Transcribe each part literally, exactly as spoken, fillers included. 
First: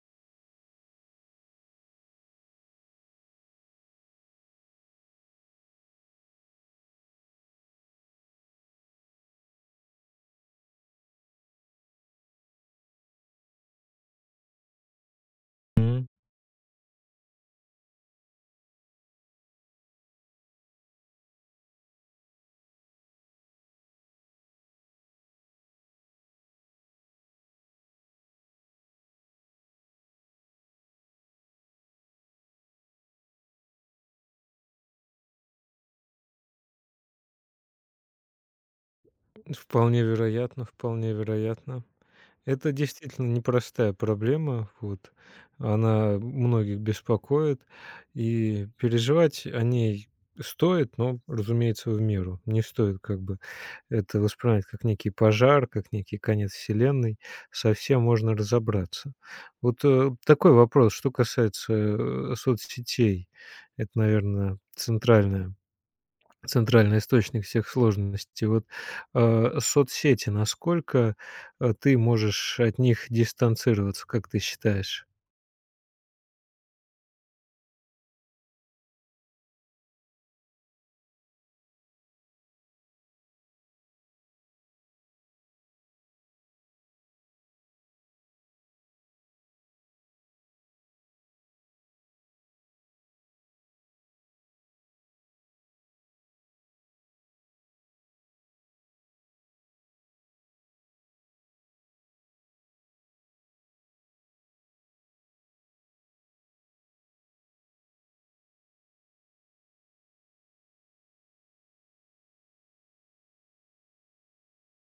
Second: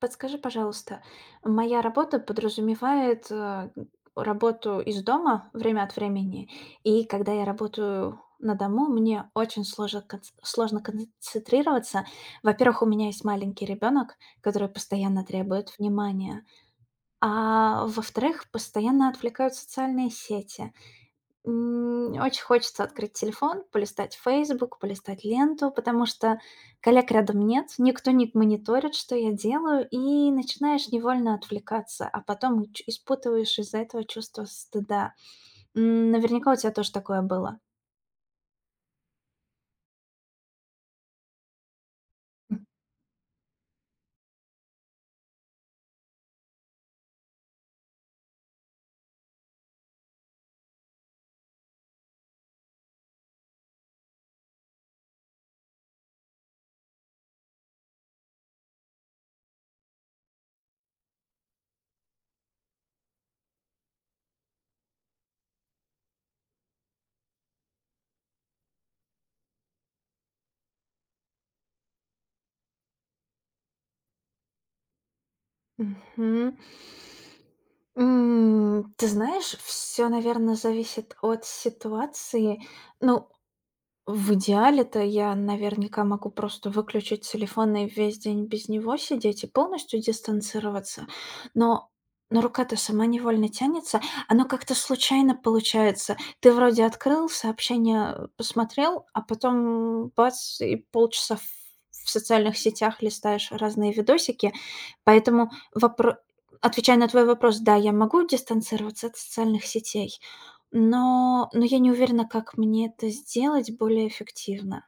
Подскажи, пожалуйста, моя работа подразумевает, э, работу из дома время от времени, и когда я работаю на дому, мне очень сложно конц сложно концентрироваться. Во-первых, у меня есть маленький ребенок, который постоянно требует М, внимания, а во-вторых, постоянно отвлекают социальные сети. М, очень хочется открыть телефон, полистать Facebook, полистать ленту, потому что коллег рядом нет, никто не мониторит, что я делаю, и начинаешь невольно отвлекаться, а потом и ч испытываешь из-за этого чувство стыда. М, наверняка у тебя тоже такое было. Вполне вероятно, вполне вероятно. Это действительно непростая проблема, вот. Она многих беспокоит, и переживать о ней стоит, но, разумеется, в меру. Не стоит как бы это воспринимать как некий пожар, как некий конец вселенной. Совсем можно разобраться. Вот, э, такой вопрос, что касается, э, соцсетей. Это, наверное, центральная центральный источник всех сложностей. Вот, э, соцсети, насколько, э, ты можешь от них дистанцироваться, как ты считаешь? М, мгм. М, ты знаешь, все, наверное, зависит от ситуации. Ну, в идеале-то я наверняка могу просто выключить телефон и весь день без него сидеть и полностью дистанцироваться. Но но рука-то сама невольно тянется. Оно как-то случайно получается. Ты вроде открыл сообщение, э, посмотрел, а потом бац, и полчаса в в социальных сетях листаешь разные видосики. Поэтому вопро отвечая на твой вопрос, да, я могу дистанцироваться от социальных сетей. Но но я не уверена, как мне это сделать более эффективно.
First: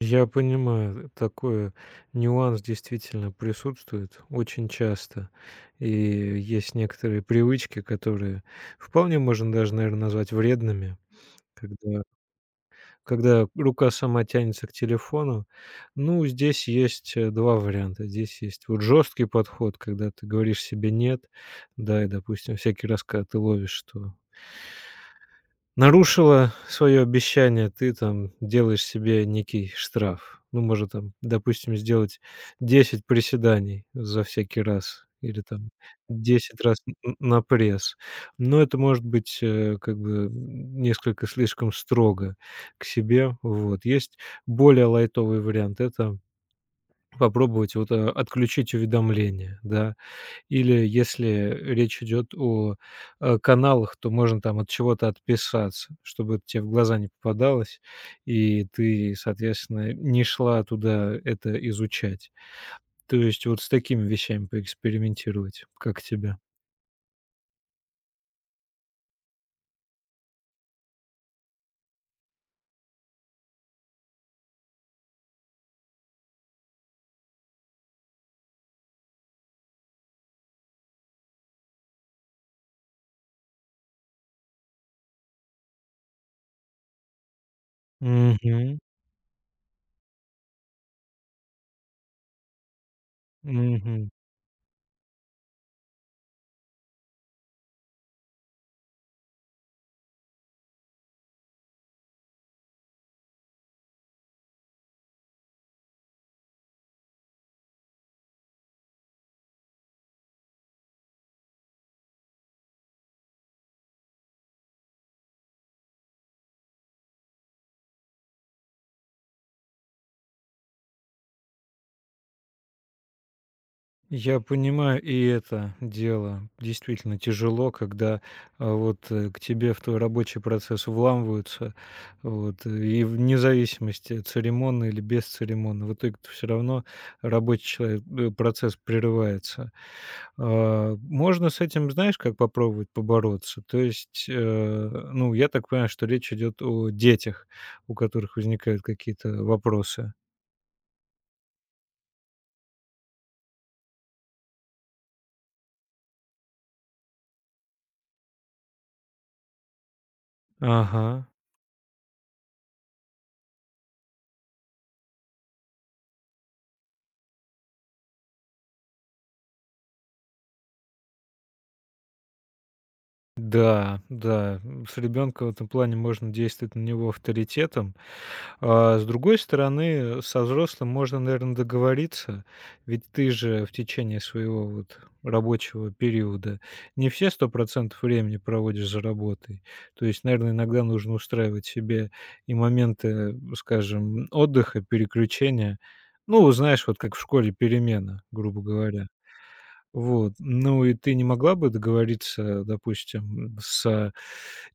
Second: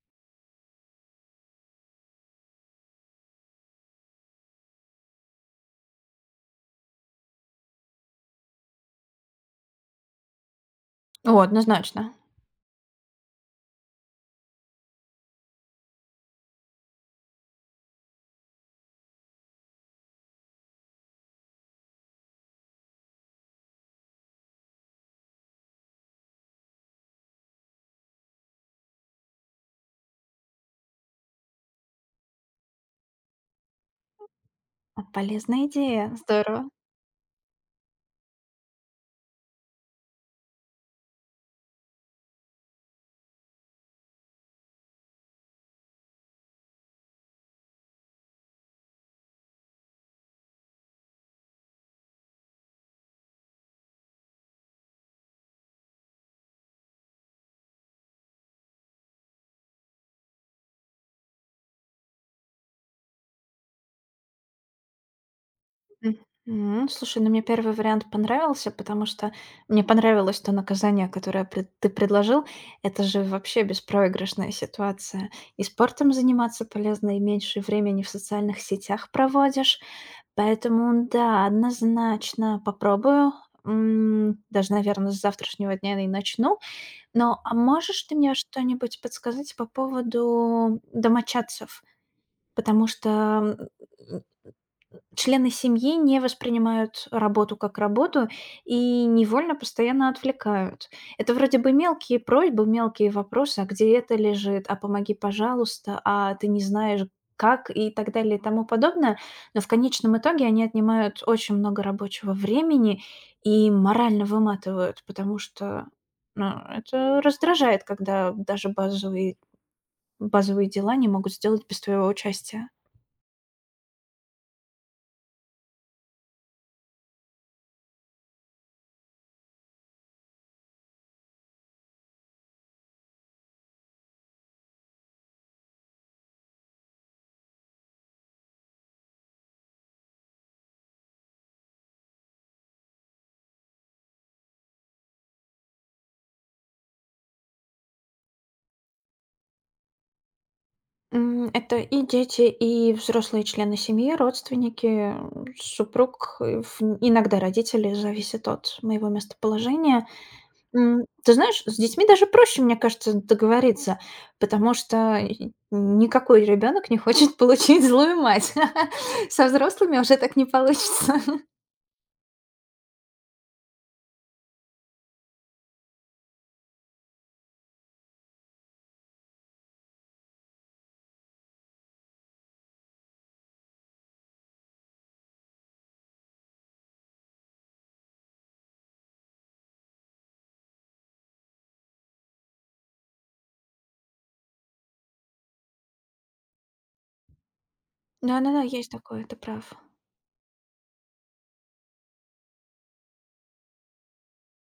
Я понимаю, такой нюанс действительно присутствует очень часто. И есть некоторые привычки, которые вполне можно даже, наверное, назвать вредными, О, когда однозначно. когда рука сама тянется к телефону. Ну, здесь есть, э, два варианта. Здесь есть вот жесткий подход, когда ты говоришь себе "нет", да, и, допустим, всякий раз, когда ты ловишь, что нарушила свое обещание, ты там делаешь себе некий штраф. Ну, может, там, допустим, сделать десять приседаний за всякий А, раз или полезная там идея, десять здорово. раз н н на пресс. Но это может быть, э, как бы, м, несколько слишком строго к себе. Вот. Есть более лайтовый вариант — это попробовать вот, э, отключить уведомления, да. Или если речь идет о, э, каналах, то можно там от чего-то отписаться, чтобы это те в глаза не попадалось, и ты, соответственно, не шла туда это изучать. То есть вот с такими вещами поэкспериментировать. Как тебе? Мгм. Слушай, ну мне первый вариант понравился, потому что мне понравилось то наказание, которое пред ты предложил. Это же вообще беспроигрышная ситуация. И спортом заниматься полезно, и меньше времени в социальных сетях проводишь. Поэтому да, однозначно попробую. М, даже, наверно, с завтрашнего дня и начну. Ну, а можешь ты мне Мгм. что-нибудь подсказать по поводу домочадцев? Потому что, Мгм. м, члены семьи не воспринимают работу как работу и невольно постоянно отвлекают. Это вроде бы мелкие просьбы, мелкие вопросы, а где это лежит, а помоги, пожалуйста, а ты не знаешь как и так далее и тому подобное. Но в конечном итоге они отнимают очень много рабочего времени и морально выматывают, потому что ну, это раздражает, когда даже базовые, базовые дела не могут сделать без твоего участия. Я понимаю и это дело. Действительно тяжело, когда а, вот э, к тебе в твой рабочий процесс вламываются, вот, э, и вне зависимости, церемонно или без церемонно, в итоге все равно рабочий человек, э, процесс прерывается. А, Можно с этим, знаешь, как попробовать побороться? То есть, э, ну, я так понимаю, что речь идет о детях, у которых возникают какие-то вопросы. М, это и дети, и взрослые члены семьи, родственники, м, супруг, э, ф иногда родители, зависит от моего местоположения. Ага. М, ты знаешь, с детьми даже проще, мне кажется, договориться, потому что и никакой ребенок не хочет получить злую мать. Со взрослыми уже так не получится. Да, да, м, с ребенка в этом плане можно действовать на него авторитетом. А, с другой стороны, э, со взрослым можно, наверное, договориться, ведь ты же в течение своего вот рабочего периода не все сто процентов времени проводишь за работой. То есть, наверное, иногда нужно устраивать себе и моменты, э, скажем, отдыха, переключения. Ну, знаешь, вот как в школе перемена, грубо Да-да-да, есть говоря. такое, ты прав. Вот. Ну и ты не могла бы договориться, допустим, с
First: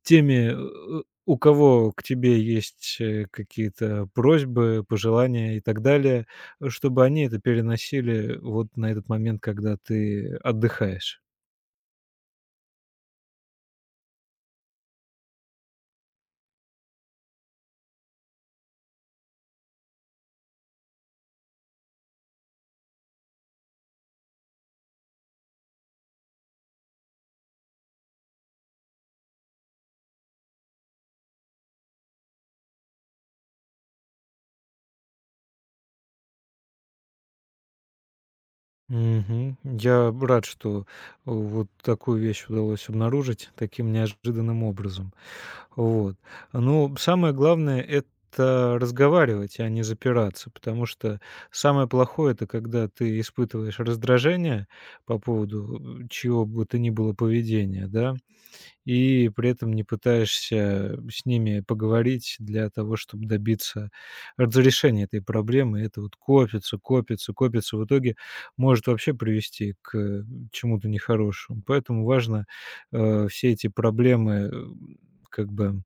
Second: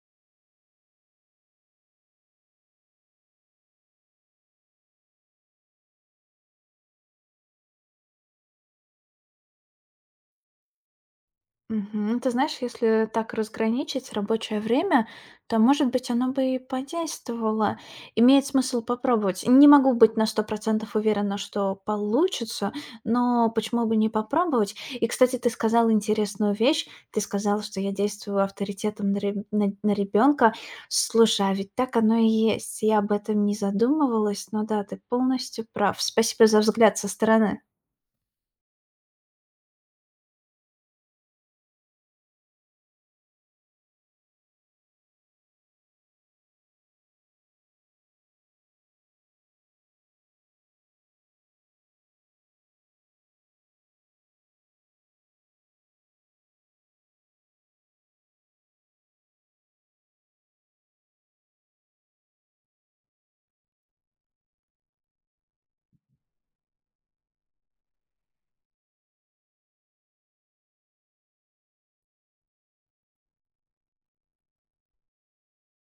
теми, э, у кого к тебе есть, э, какие-то просьбы, пожелания и так далее, э, чтобы они это переносили вот на этот момент, когда ты отдыхаешь? Мгм. Ну, ты знаешь, если так разграничить рабочее время, то, может быть, оно бы и подействовало. Имеет смысл попробовать. Не могу быть на сто процентов уверена, что получится, но почему бы не попробовать? И, кстати, ты сказала интересную вещь. Ты сказала, что я действую авторитетом на, реб- на- на ребенка. Слушай, а ведь так оно и есть. Я об этом не задумывалась, но да, ты полностью прав. Спасибо за взгляд со стороны. Мгм. Я рад, что э, вот такую вещь удалось обнаружить таким неожиданным образом. Вот. Но самое главное — это разговаривать, а не запираться, потому что самое плохое — это когда ты испытываешь раздражение по поводу, э, чьего бы то ни было поведения, да, и при этом не пытаешься с ними поговорить для того, чтобы добиться разрешения этой проблемы. И это вот копится, копится, копится, в итоге может вообще привести к, э, чему-то нехорошему. Поэтому важно, э, все эти проблемы, э, как бы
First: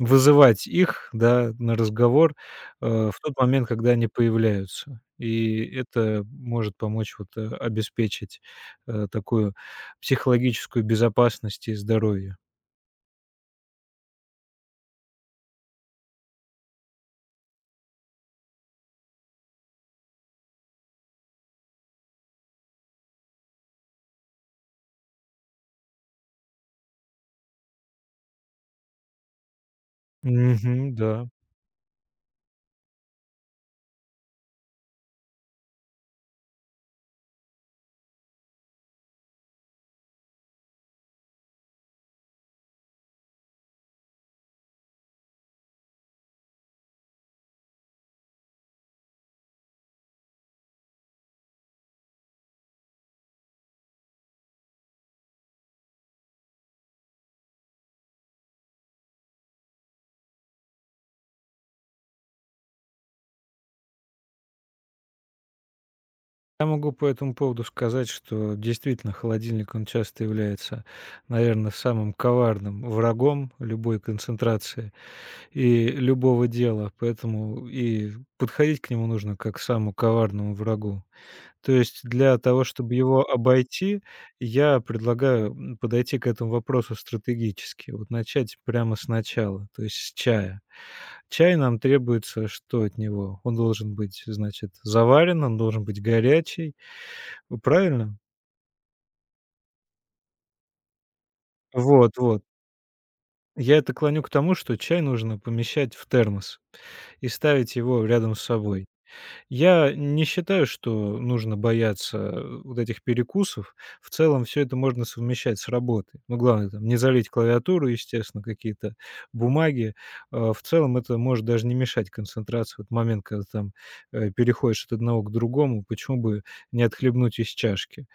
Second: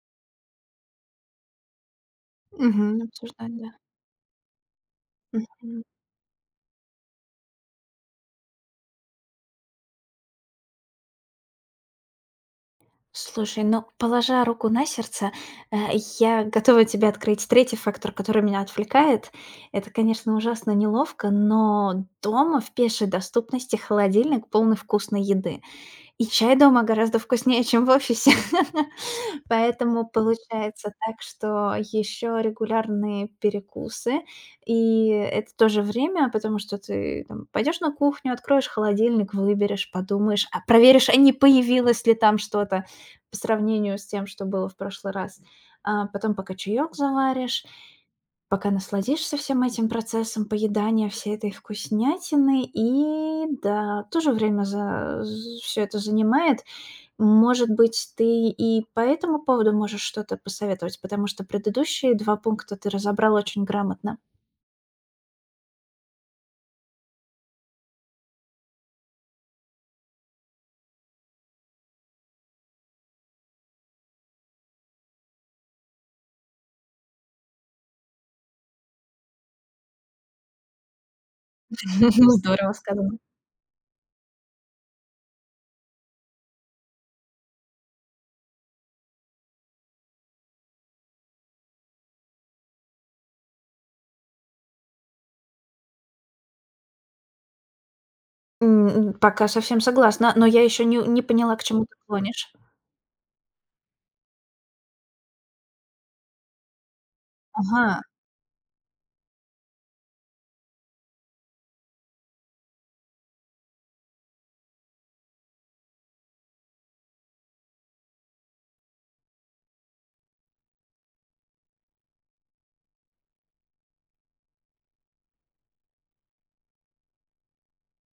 вызывать их, да, на разговор, Мгм. э, в тот Обсуждать, момент, да. когда они появляются. И Мгм. это может помочь вот, э, обеспечить, э, такую психологическую безопасность и здоровье. Слушай, ну, положа руку на сердце, э, я готова тебе открыть третий фактор, который меня отвлекает. Это, конечно, ужасно неловко, но дома в пешей доступности холодильник полный вкусной еды. И чай дома гораздо вкуснее, чем в офисе. Поэтому получается Мгм, так, да. что еще регулярные перекусы, и это тоже время, потому что ты там пойдешь на кухню, откроешь холодильник, выберешь, подумаешь, а проверишь, а не появилось ли там что-то по сравнению с тем, что было в прошлый раз. А потом пока чаек заваришь, пока насладишься всем этим процессом поедания всей этой вкуснятины. И да, тоже время за все это занимает. Может быть, ты и по этому поводу можешь что-то посоветовать, потому что предыдущие два пункта ты разобрал очень грамотно. Я могу по этому поводу сказать, что действительно холодильник, он часто является, наверное, самым коварным врагом любой концентрации и любого дела, поэтому и подходить к нему нужно как к самому коварному врагу. То есть для того, Здорово чтобы сказано. его обойти, я предлагаю, м, подойти к этому вопросу стратегически. Вот начать прямо сначала, то есть с чая. Чай нам требуется что от него? Он должен быть, значит, заварен, он должен быть горячий, э, правильно? М, пока совсем согласна, но я еще не не поняла, к чему ты Вот вот. клонишь. Я это клоню к тому, что чай нужно помещать в термос и ставить Ага. его рядом с собой. Я не считаю, что нужно бояться, э, вот этих перекусов. В целом все это можно совмещать с работой. Ну, главное там не залить клавиатуру, естественно, какие-то бумаги. Э, в целом это может даже не мешать концентрации. Вот момент, когда там, э, переходишь от одного к другому, почему бы не отхлебнуть из чашки?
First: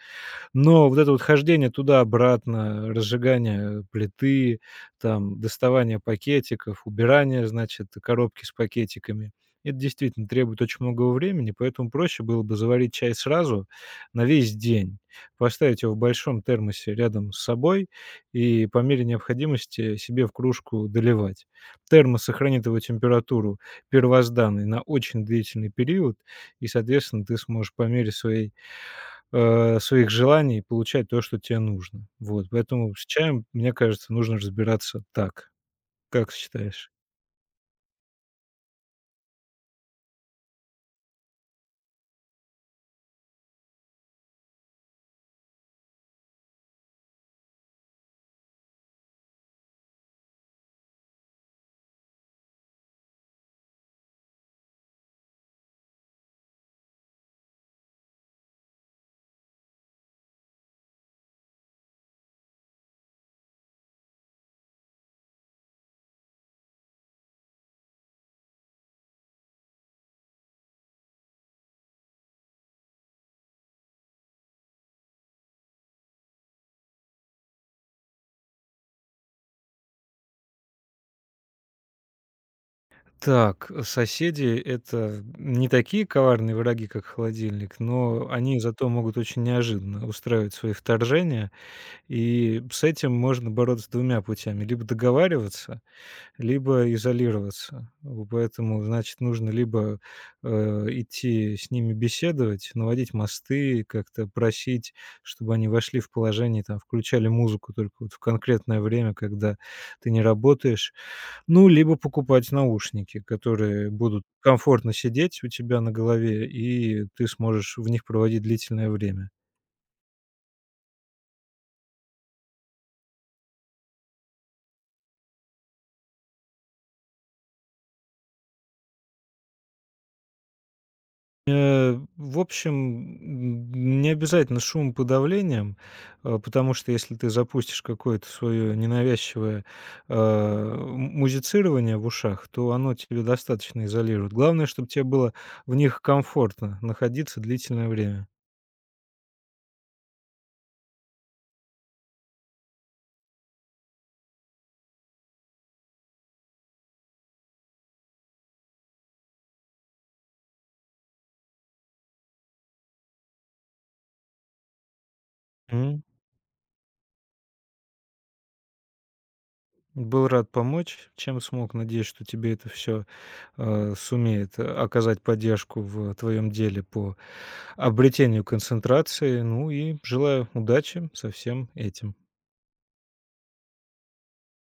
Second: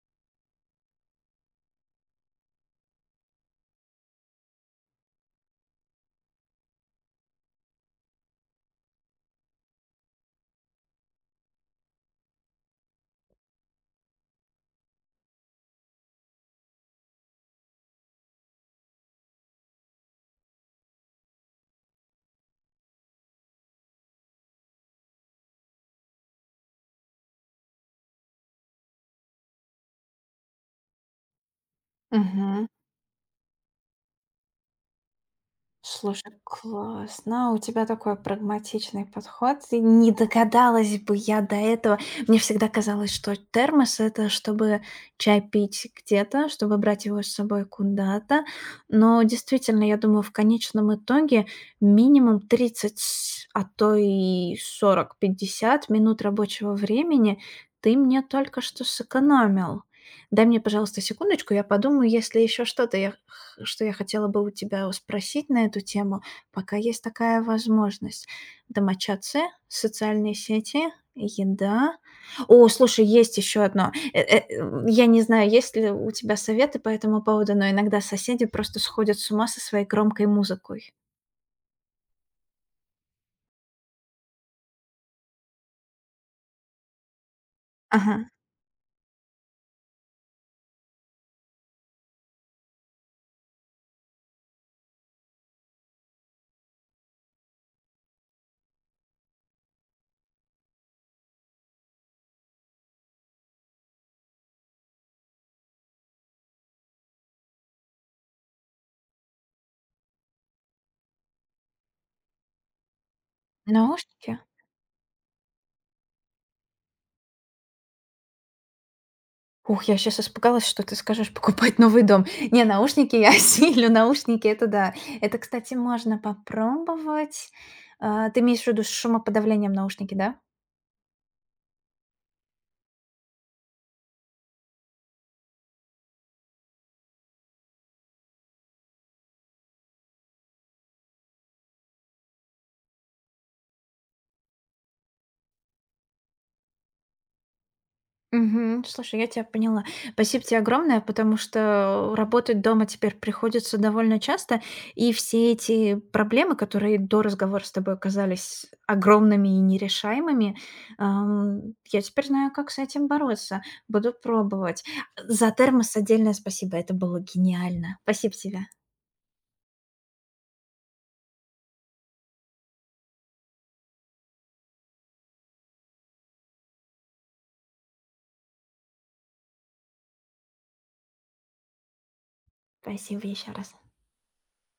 Но вот это вот хождение туда-обратно, разжигание плиты, там, доставание пакетиков, убирание, значит, коробки с пакетиками — это действительно требует очень многого времени, поэтому проще было бы заварить чай сразу на весь день, поставить его в большом термосе рядом с собой и по мере необходимости себе в кружку доливать. Термос сохранит его температуру первозданной на очень длительный период, и, соответственно, ты сможешь по мере своей э, своих желаний и получать то, что тебе нужно. Вот, Мгм. поэтому с чаем, мне кажется, нужно разбираться так. Слушай, Как считаешь? классно. У тебя такой прагматичный подход. И не догадалась бы я до этого. Мне всегда казалось, что термос это чтобы чай пить где-то, чтобы брать его с собой куда-то. Но действительно, я думаю, в конечном итоге минимум тридцать, с- а то и сорок, пятьдесят минут рабочего времени ты мне только что сэкономил. Дай мне, пожалуйста, секундочку, я подумаю, если еще что-то, я х что я хотела бы у тебя спросить на эту тему, пока есть такая возможность. Домочадцы, социальные сети, еда. О, слушай, есть еще одно. Э э, м, я не знаю, есть ли у тебя советы по этому поводу, но иногда соседи просто сходят с ума со своей громкой музыкой. Так, э, соседи — это не такие коварные враги, как холодильник, но Ага. они зато могут очень неожиданно устраивать свои вторжения, и с этим можно бороться двумя путями: либо договариваться, либо изолироваться. В Поэтому, значит, нужно либо, э, идти с ними беседовать, наводить мосты, как-то просить, чтобы они вошли в положение, там, включали музыку только вот в конкретное время, когда ты не работаешь. Ну, либо покупать наушники, которые будут Наушники? комфортно сидеть у тебя на голове, и ты сможешь в них проводить длительное время. Ух, я сейчас испугалась, что ты скажешь покупать новый дом. Не, наушники я осилю, наушники- это да. Это, кстати, можно попробовать. А, ты имеешь в виду с шумоподавлением наушники, да? Э, в общем, м, не обязательно шумоподавлением, э, потому что если ты запустишь какое-то свое ненавязчивое, э, м музицирование в ушах, то оно тебе достаточно изолирует. Главное, чтобы тебе было в них комфортно находиться длительное время. Мгм. Слушай, я тебя поняла. Спасибо тебе огромное, потому что работать дома теперь приходится довольно часто, и все эти проблемы, которые до разговора с тобой оказались огромными и нерешаемыми, ам, я теперь знаю, как с этим бороться. Буду пробовать. Э, За термос М. отдельное спасибо, это было гениально. Спасибо тебе. Был рад помочь, чем смог. Надеюсь, что тебе это всё, э, сумеет э, оказать поддержку в твоем деле по обретению концентрации. Ну и желаю удачи со всем этим. Спасибо еще раз.